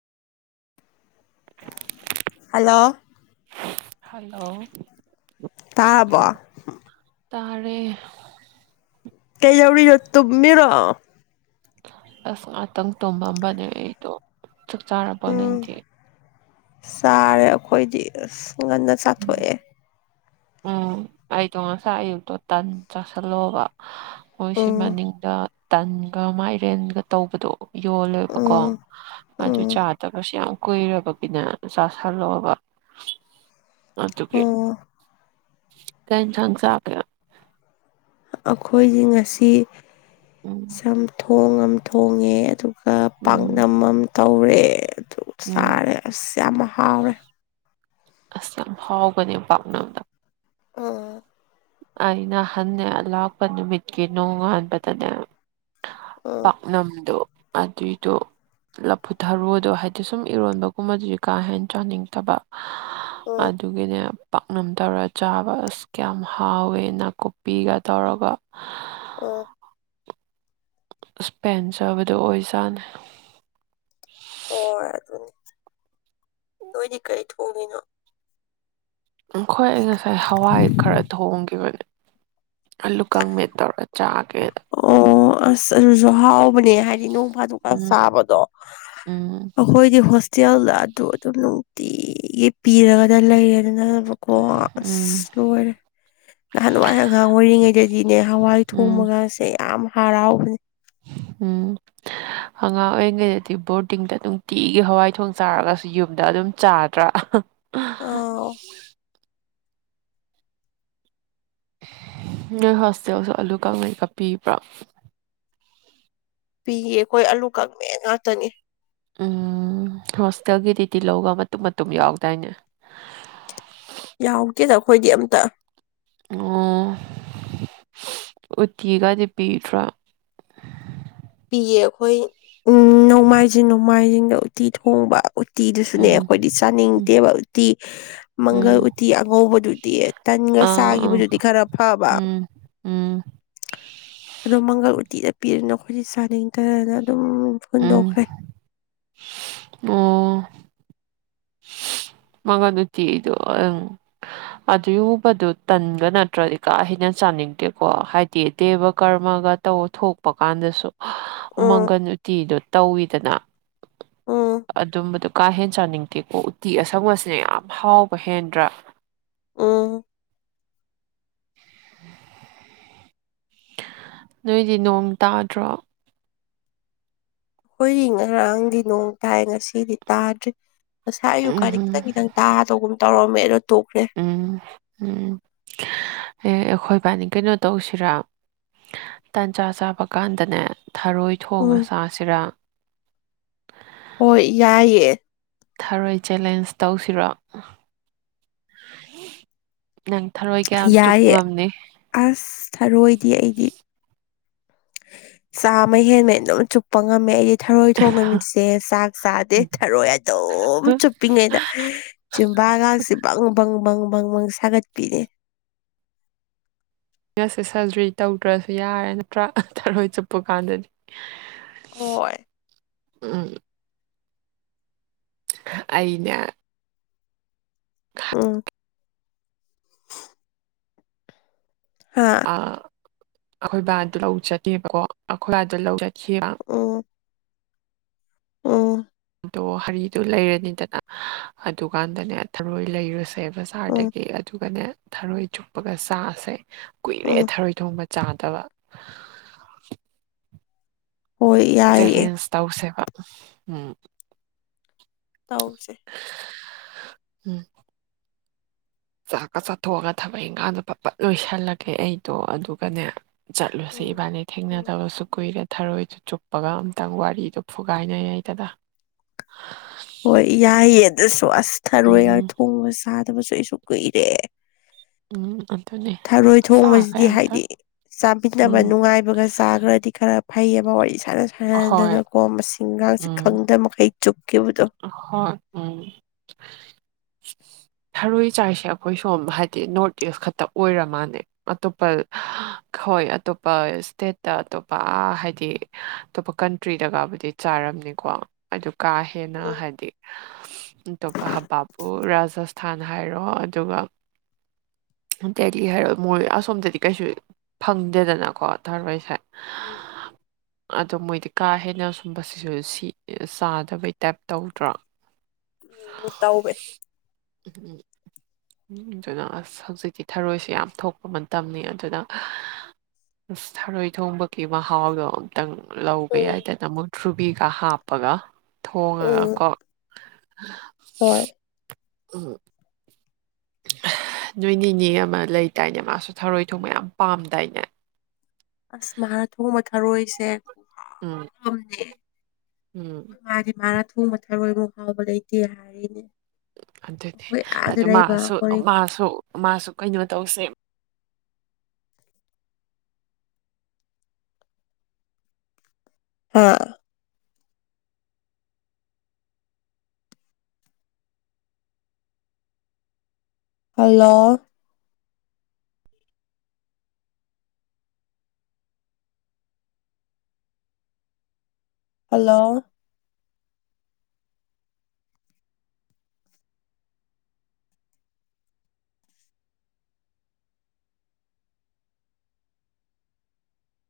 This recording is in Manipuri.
ꯍꯜꯂꯣ ꯍꯜꯂꯣ ꯇꯥꯔꯕꯣ ꯇꯥꯔꯦ ꯀꯩ ꯌꯥꯧ ꯅ ꯇꯨ ꯃꯦꯔꯣ ꯑꯁ ꯉꯥꯛꯇꯪ ꯇꯣꯝꯕꯝꯕꯅꯦ ꯑꯩꯗꯣ ꯆꯥꯛ ꯆꯥꯄꯣ ꯎꯝ ꯗꯤꯤ ꯆꯥꯔꯦ ꯑꯩꯈꯣꯏꯗꯤ ꯑꯁ ꯉꯟꯅ ꯎꯝ ꯆꯥꯊꯣꯛꯑꯦ ꯎꯝ ꯑꯩꯗꯣ ꯉꯁꯥꯏ ꯑꯌꯨꯛꯇꯣ ꯇꯟ ꯆꯥꯁꯤꯜꯂꯣꯕ ꯃꯣꯏꯁꯤ ꯎꯝ ꯃꯅꯤꯡꯗ ꯇꯟꯒ ꯃꯥꯏꯔꯦꯟꯒ ꯇꯧꯕꯗꯣ ꯌꯣꯜꯂꯦꯕꯀꯣ ꯎꯝ ꯑꯗꯨ ꯎꯝ ꯆꯥꯗꯕꯁꯨ ꯌꯥꯝ ꯀꯨꯏꯔꯕꯒꯤꯗ ꯆꯥ ꯁꯥꯂꯛꯕ ꯑꯗꯨ ꯀ ꯑꯣ ꯊꯪ ꯆ ꯑꯩꯈꯣꯏꯗꯤ ꯉꯁꯤ ꯎꯝ ꯁꯝ ꯊꯣꯡꯝ ꯊꯣꯡꯉꯦ ꯑꯗꯨ ꯎꯝ ꯄꯥꯛꯅꯝꯝ ꯇꯧꯔꯦ ꯑꯗꯨ ꯎꯝ ꯆꯥꯔꯦ ꯑꯁ ꯌꯥꯝ ꯍꯥꯎꯔꯦ ꯑꯁ ꯌꯥꯝꯚꯥꯎꯒꯅꯦ ꯄꯝꯅꯗ ꯑꯣ ꯑꯩꯅ ꯍꯟꯅꯦ ꯂꯥꯛꯄ ꯅꯨꯃꯤꯠꯀꯤ ꯅꯣꯡꯉꯥꯟꯕꯗꯅꯦ ꯎꯝ ꯄꯥꯛꯅꯝꯗꯣ ꯑꯗꯨꯏꯗꯣ ꯂꯐꯨꯊꯔꯨꯗꯣ ꯍꯥꯏꯗꯤ ꯁꯨꯝ ꯏꯔꯣꯟꯕꯒꯨꯝꯕꯗꯨꯗꯤ ꯀꯥ ꯍꯦꯟꯅ ꯆꯥꯅꯤꯡꯗꯕ ꯎꯝ ꯑꯗꯨꯒꯤꯅꯦ ꯄꯥꯛꯅꯝ ꯇꯧꯔ ꯆꯥꯕ ꯑꯁ ꯀꯌꯥꯃꯛ ꯍꯥꯎꯋꯦꯅ ꯀꯨꯞꯄꯤꯒ ꯇꯧꯔꯒ ꯑꯣ ꯏꯁꯄꯦꯟ ꯆꯥꯕꯗꯣ ꯑꯣꯏꯖꯥꯅꯩ ꯍꯣꯏ ꯑꯗꯨꯅꯤ ꯅꯣꯏꯗꯤ ꯀꯔꯤ ꯊꯣꯛꯣꯡꯉꯤꯅꯣ ꯈꯣꯏ ꯑꯩ ꯉꯁꯥꯏ ꯍꯋꯥꯏ ꯈꯔ ꯊꯣꯡꯈꯤꯕꯅꯦ ꯑꯜꯂꯨ ꯀꯪꯃꯦ ꯇꯧꯔ ꯆꯥꯒꯦ ꯑꯣ ꯑꯁ ꯑꯗꯨꯁꯨ ꯍꯥꯎꯕꯅꯦ ꯍꯥꯏꯗꯤ ꯅ ꯆ ꯎꯝ ꯎꯝ ꯆꯕꯗꯣꯈꯣꯏꯗꯤ ꯍ ꯦꯜꯗ ꯑꯗꯨ ꯑꯗꯨꯝ ꯅꯨꯡꯇꯤꯒꯤ ꯄꯤꯔꯒꯗ ꯂꯩꯔ ꯑꯗꯨꯅ ꯀꯣ ꯎꯝ ꯑꯁ ꯂꯣꯏꯔꯦ ꯅꯍꯥꯟꯋꯥꯏ ꯑꯉꯥꯡ ꯑꯣꯏꯔꯤꯉꯩꯗꯗꯤꯅꯦ ꯍꯋꯥꯏ ꯎꯝ ꯊꯣꯡꯕꯒꯁꯦ ꯌꯥꯝ ꯍꯔꯥꯎꯕꯅꯦ ꯎꯝ ꯑꯉꯥꯡ ꯑꯣꯏꯔꯤꯉꯩꯗꯗꯤ ꯕꯣꯔꯗꯤꯡꯗ ꯅꯨꯡꯇꯤꯒꯤ ꯍꯋꯥꯏ ꯊꯣꯡ ꯆꯥꯔꯒꯁꯨ ꯌꯨꯝꯗ ꯑꯗꯨꯝ ꯆꯥꯗ꯭ꯔꯥ ꯑꯥ ꯅꯣꯏ ꯍꯣꯁꯇꯦꯜꯁꯨ ꯑꯂꯨ ꯀꯩ ꯀꯥꯄꯤꯕ꯭ꯔꯥ ꯄꯤꯌꯦ ꯑꯩꯈꯣꯏ ꯑꯂꯨ ꯀꯛꯃꯦ ꯉꯥꯛꯇꯅꯤ ꯎꯝ ꯍꯣꯁꯇꯦꯜꯒꯤꯗꯨꯗꯤꯗꯤꯤ ꯂꯧꯒ ꯃꯇꯨꯡꯨꯝ ꯃꯇꯨꯝ ꯌꯥꯎꯗꯥꯏꯅꯦ ꯌꯥꯎꯗꯦꯗ ꯑꯩꯈꯣꯏꯗꯤ ꯑꯝꯇ ꯑꯣ ꯎꯠꯇꯤꯒꯗꯤ ꯄꯤꯗ꯭ꯔꯥ ꯄꯤꯌꯦ ꯑꯩꯈꯣꯏ ꯅꯣꯡꯃꯥꯏꯖꯤꯡ ꯅꯣꯡꯃꯥꯏꯖꯤꯡꯗ ꯎꯇꯤ ꯊꯣꯡꯕ ꯎꯇꯤꯗꯨꯁꯨꯅꯦ ꯎꯝ ꯑꯩꯈꯣꯏꯗꯤ ꯆꯥꯅꯤꯡ ꯎꯝ ꯇꯦꯕ ꯎꯇꯤ ꯃꯪꯒꯜ ꯎꯝ ꯎꯇꯤ ꯑꯉꯧꯕꯗꯨꯗꯤ ꯇ ꯑꯥ ꯑꯥ ꯁꯥꯈꯤꯕꯗꯨꯗꯤ ꯈꯔ ꯐꯕ ꯎꯝ ꯎꯝ ꯑꯗꯣ ꯃꯪꯒꯜ ꯎꯇꯤꯗ ꯄꯤꯔꯤꯅ ꯑꯩꯈꯣꯏꯖꯤ ꯆꯥꯅꯤꯡꯇꯅ ꯑꯗꯨꯝ ꯎꯝ ꯍꯨꯟꯗꯣꯛꯈ꯭ꯔꯦ ꯃꯒꯟ ꯎꯇꯤꯗꯣ ꯎꯪ ꯑꯗꯨꯨꯕꯗꯨ ꯇꯟꯒ ꯅꯠꯇ꯭ꯔꯗꯤ ꯀꯥ ꯍꯦꯟꯅ ꯆꯥꯅꯤꯡꯗꯦꯀꯣ ꯍꯥꯏꯗꯤ ꯗꯦꯕ ꯀꯔꯃꯒ ꯇꯧ ꯊꯣꯛꯄ ꯀꯥꯟꯗꯁꯨ ꯎꯝ ꯃꯪꯒꯟ ꯎꯇꯤꯗꯣ ꯇꯧꯋꯤꯗꯅ ꯎꯝ ꯑꯗꯨꯝꯕꯗꯨꯣ ꯀꯥꯍꯦꯟ ꯆꯥꯅꯤꯡꯦ ꯀꯦꯀꯣꯛ ꯎꯇꯤ ꯑꯁꯪꯕꯁꯤꯅ ꯌꯥꯝ ꯍꯥꯎꯕ ꯍꯦꯟꯗ꯭ꯔꯥ ꯑ ꯅꯣꯏꯗꯤ ꯅꯣꯡ ꯇꯥꯗ꯭ꯔꯣ ꯑꯩꯣꯏ ꯉꯔꯥꯡꯗꯤ ꯅꯣꯡ ꯇꯥꯏ ꯉꯁꯤꯗꯤ ꯇꯥꯗ꯭ꯔꯤ ꯉꯁ ꯑꯌꯨꯀꯗꯤ ꯎꯝ ꯈꯤꯪ ꯈꯤꯇꯪ ꯇꯥꯗꯧꯒꯨꯝ ꯇꯧꯔꯝꯃꯦ ꯑꯗꯣ ꯇꯣꯛꯈ꯭ꯔꯦ ꯍꯌꯦ ꯑꯩꯈꯣꯏ ꯏꯕꯥꯅꯤ ꯀꯩꯅꯣ ꯇꯧꯁꯤꯔꯥ ꯇꯟꯖꯥ ꯆꯥꯕ ꯀꯥꯟꯗꯅꯦ ꯊꯔꯣꯏ ꯊꯣꯡ ꯎꯝ ꯑꯁꯥꯁꯤꯔꯥ ꯍꯣꯏ ꯌꯥꯏꯌꯦꯦ ꯊꯔꯣꯏ ꯆꯦꯂꯦꯟꯖ ꯇꯧꯁꯤꯔꯣ ꯅꯪ ꯊꯔꯣꯏ ꯀꯌꯥꯝ ꯆꯨꯞ ꯌꯥꯏꯌꯦꯦ ꯉꯝꯅꯤ ꯑꯁ ꯊꯔꯣꯏꯗꯤ ꯑꯩꯗꯤ ꯆꯥꯃ ꯍꯦꯟꯃꯦ ꯑꯗꯨꯝ ꯆꯨꯞꯄ ꯉꯝꯃꯦ ꯑꯩꯗꯤ ꯊꯔꯣꯏ ꯊꯣꯡ ꯅꯨꯃꯤꯠꯁꯦ ꯆꯥꯛ ꯆꯥꯗꯦ ꯊꯔꯣꯏ ꯑꯗꯨ ꯑꯗꯨꯝ ꯍ, ꯆꯨꯞꯄꯤꯉꯩꯗ ꯆ ꯒꯁꯤꯦ ꯕꯪ ꯕꯪ ꯪ ꯕꯪꯪ ꯁꯥꯒꯠꯄꯤꯔꯦ ꯉꯁꯦ ꯁꯔꯖꯔꯤ ꯇꯧꯗ꯭ꯔꯁꯨ ꯌꯥꯔꯦ ꯅꯠꯇ꯭ꯔꯥ ꯇꯔꯣꯏ ꯆꯨꯞꯄ ꯀꯥꯟꯗꯗꯤ ꯍꯣꯏ ꯎꯝ ꯑꯩꯅ ꯑꯥ ꯍꯥ ꯑꯩꯈꯣꯏ ꯕꯥꯗꯨ ꯂꯧꯖꯒꯦꯕꯀꯣ ꯑꯩꯈꯣꯏꯕꯥꯗꯨ ꯂꯧꯖꯈꯤꯑꯕ ꯑ ꯑꯗꯣ ꯍꯔꯤꯗꯨꯣ ꯂꯩꯔꯅꯤꯗꯅ ꯑꯗꯨꯀꯥꯟꯗꯅꯦ ꯊꯔꯣꯏ ꯂꯩꯔꯨꯁꯦ ꯎꯝ ꯕꯖꯥꯔꯗꯒꯤ ꯑꯗꯨꯒꯅꯦ ꯊꯔꯣꯏ ꯆꯨꯞꯄꯒ ꯆꯥꯁꯦ ꯀꯨꯏꯔꯦ ꯎꯝ ꯊꯔꯣꯏ ꯊꯣꯡꯕꯗ ꯆꯥꯗꯕ ꯍꯣꯏ ꯌꯥꯏꯌꯦ ꯆꯦꯂꯦꯟꯖ ꯇꯧꯁꯦꯕ ꯎꯝ ꯇꯧꯁꯦ ꯎꯝ ꯆꯥꯛꯀ ꯆꯥꯊꯣꯛꯑꯒ ꯊꯕꯛ ꯏꯪꯈꯥꯡꯗꯣ ꯄꯞ ꯄꯠ ꯂꯣꯏꯁꯜꯂꯒꯦ ꯑꯩꯗꯣ ꯑꯗꯨꯒꯅꯦ ꯆꯠꯂꯨꯁꯦ ꯎꯝ ꯏꯕꯥꯅꯤ ꯎꯝ ꯊꯦꯡꯅꯗꯔꯁꯨ ꯀꯨꯏꯔ ꯊꯔꯣꯏꯗꯨ ꯆꯨꯞꯄꯒ ꯑꯝꯇꯪ ꯋꯥꯔꯤꯗꯣ ꯐꯨꯒꯥꯏꯅꯩꯗꯗ ꯍꯣꯏ ꯌꯥꯏꯌꯦ ꯑꯗꯨꯁꯨ ꯑꯁ ꯊꯔꯣꯏ ꯎꯝ ꯊꯣꯡꯉꯒ ꯆꯥꯗꯕꯁꯨ ꯇꯨꯀꯩꯔꯦ ꯎꯝ ꯑꯗꯨꯅꯦ ꯊꯔꯣꯏ ꯆꯥꯁꯦ ꯊꯣꯡꯕꯁꯤꯗꯤ ꯍꯥꯏꯗꯤ ꯑꯝꯇꯪ ꯆꯥꯕꯤꯅꯕ ꯎꯝ ꯅꯨꯡꯉꯥꯏꯕꯒ ꯆꯥꯈ꯭ꯔꯗꯤ ꯈꯔ ꯐꯩꯑꯕ ꯋꯥꯔꯤ ꯁꯥꯟꯅ ꯍꯣꯏ ꯁꯥꯟꯅꯗꯅꯀꯣ ꯃꯁꯤ ꯤꯡꯒꯥꯁꯤ ꯎꯝ ꯈꯪꯗꯕ ꯃꯈꯩ ꯆꯨꯞ ꯍꯣꯏ ꯎꯝ ꯊꯔꯣꯏ ꯆꯥꯛꯁꯦ ꯑꯩꯈꯣꯏ ꯁꯣꯝ ꯍꯥꯏꯗꯤ ꯅꯣꯔꯠ ꯏꯁ ꯈꯛꯇ ꯑꯣꯏꯔ ꯃꯥꯜꯂ ꯑꯇꯣꯞꯄ ꯍꯣꯏ ꯑꯇꯣꯞꯄ ꯁ꯭ꯇꯦꯠꯇ ꯑꯇꯣꯞꯄ ꯍꯥꯏꯗꯤ ꯑꯇꯣꯞꯄ ꯀꯟꯇ꯭ꯔꯤꯗꯒꯕꯨꯗꯤ ꯆꯥꯔꯝꯅꯤ ꯀꯣ ꯑꯗꯨ ꯀꯥ ꯍꯦꯟꯅ ꯎꯝ ꯍꯥꯏꯗꯤ ꯑꯇꯣꯞꯄ ꯍꯕꯥꯞ ꯑꯣ ꯔꯥꯖꯁꯊꯥꯟ ꯍꯥꯏꯔꯣ ꯑꯗꯨꯒ ꯇꯦꯛꯂꯤ ꯍꯥꯏꯔꯣꯏ ꯃꯣꯏ ꯑꯁꯣꯝꯗꯗꯤ ꯀꯩꯁꯨ ꯐꯪꯗꯦꯗꯅꯀꯣ ꯊꯥꯔꯣꯏꯁꯦ ꯎꯝ ꯑꯗꯣ ꯃꯣꯏꯗꯤ ꯀꯥ ꯍꯦꯟꯅ ꯁꯨꯝꯕꯁꯤꯁꯨ ꯁꯤ ꯆꯥꯗꯕꯩ ꯇꯥꯏꯞ ꯇꯧꯗ꯭ꯔꯣ ꯎꯝ ꯇꯎꯑꯦ [unintelligible] ꯑꯗꯨꯅ ꯑꯁ ꯍꯧꯖꯤꯛꯇꯤ ꯊꯔꯣꯏꯁꯤ ꯌꯥꯝ ꯊꯣꯛꯄ ꯃꯇꯝꯅꯤ ꯑꯗꯨꯅ ꯑꯁ ꯊꯔꯣꯏ ꯊꯣꯡꯕꯒꯤ ꯃꯍꯥꯎꯗꯣ ꯑꯝꯇꯪ ꯂꯧꯕ ꯎꯝ ꯌꯥꯏꯗꯅ ꯑꯃꯨꯛ ꯊ꯭ꯔꯨꯕꯤꯒ ꯍꯥꯞꯄꯒ ꯊꯣꯡꯉꯒ ꯎꯝ ꯀꯣ ꯍꯣꯏ ꯎ ꯅꯣꯏ ꯅꯤꯅꯦ ꯑꯃ ꯂꯩ ꯇꯥꯏꯅꯦ ꯃꯥꯁꯨ ꯊꯔꯣꯏ ꯊꯣꯡꯕ ꯌꯥꯝ ꯄꯥꯝꯗꯥꯏꯅꯦ ꯑꯁ ꯃꯍꯥꯛꯅ ꯊꯣꯡꯕ ꯊꯔꯣꯏꯁꯦ ꯎꯝ ꯝꯅꯦꯣꯏ ꯎꯝ ꯃꯥꯗꯤ ꯃꯥꯅ ꯊꯣꯡꯕ ꯊꯣꯏꯃ ꯍꯥꯎꯕ ꯂꯩ ꯏꯇ ꯍꯥꯏꯔꯅꯦ ꯑꯗꯨꯗꯤ ꯑꯗꯨ ꯃꯥꯁꯨ ꯑꯩꯈꯣꯏ ꯃꯥꯁꯨ ꯃꯥꯁꯨ ꯀꯩꯅꯣ ꯇꯧꯁꯦ ꯑꯥ ꯍꯜꯂꯣ ꯍꯜꯂꯣ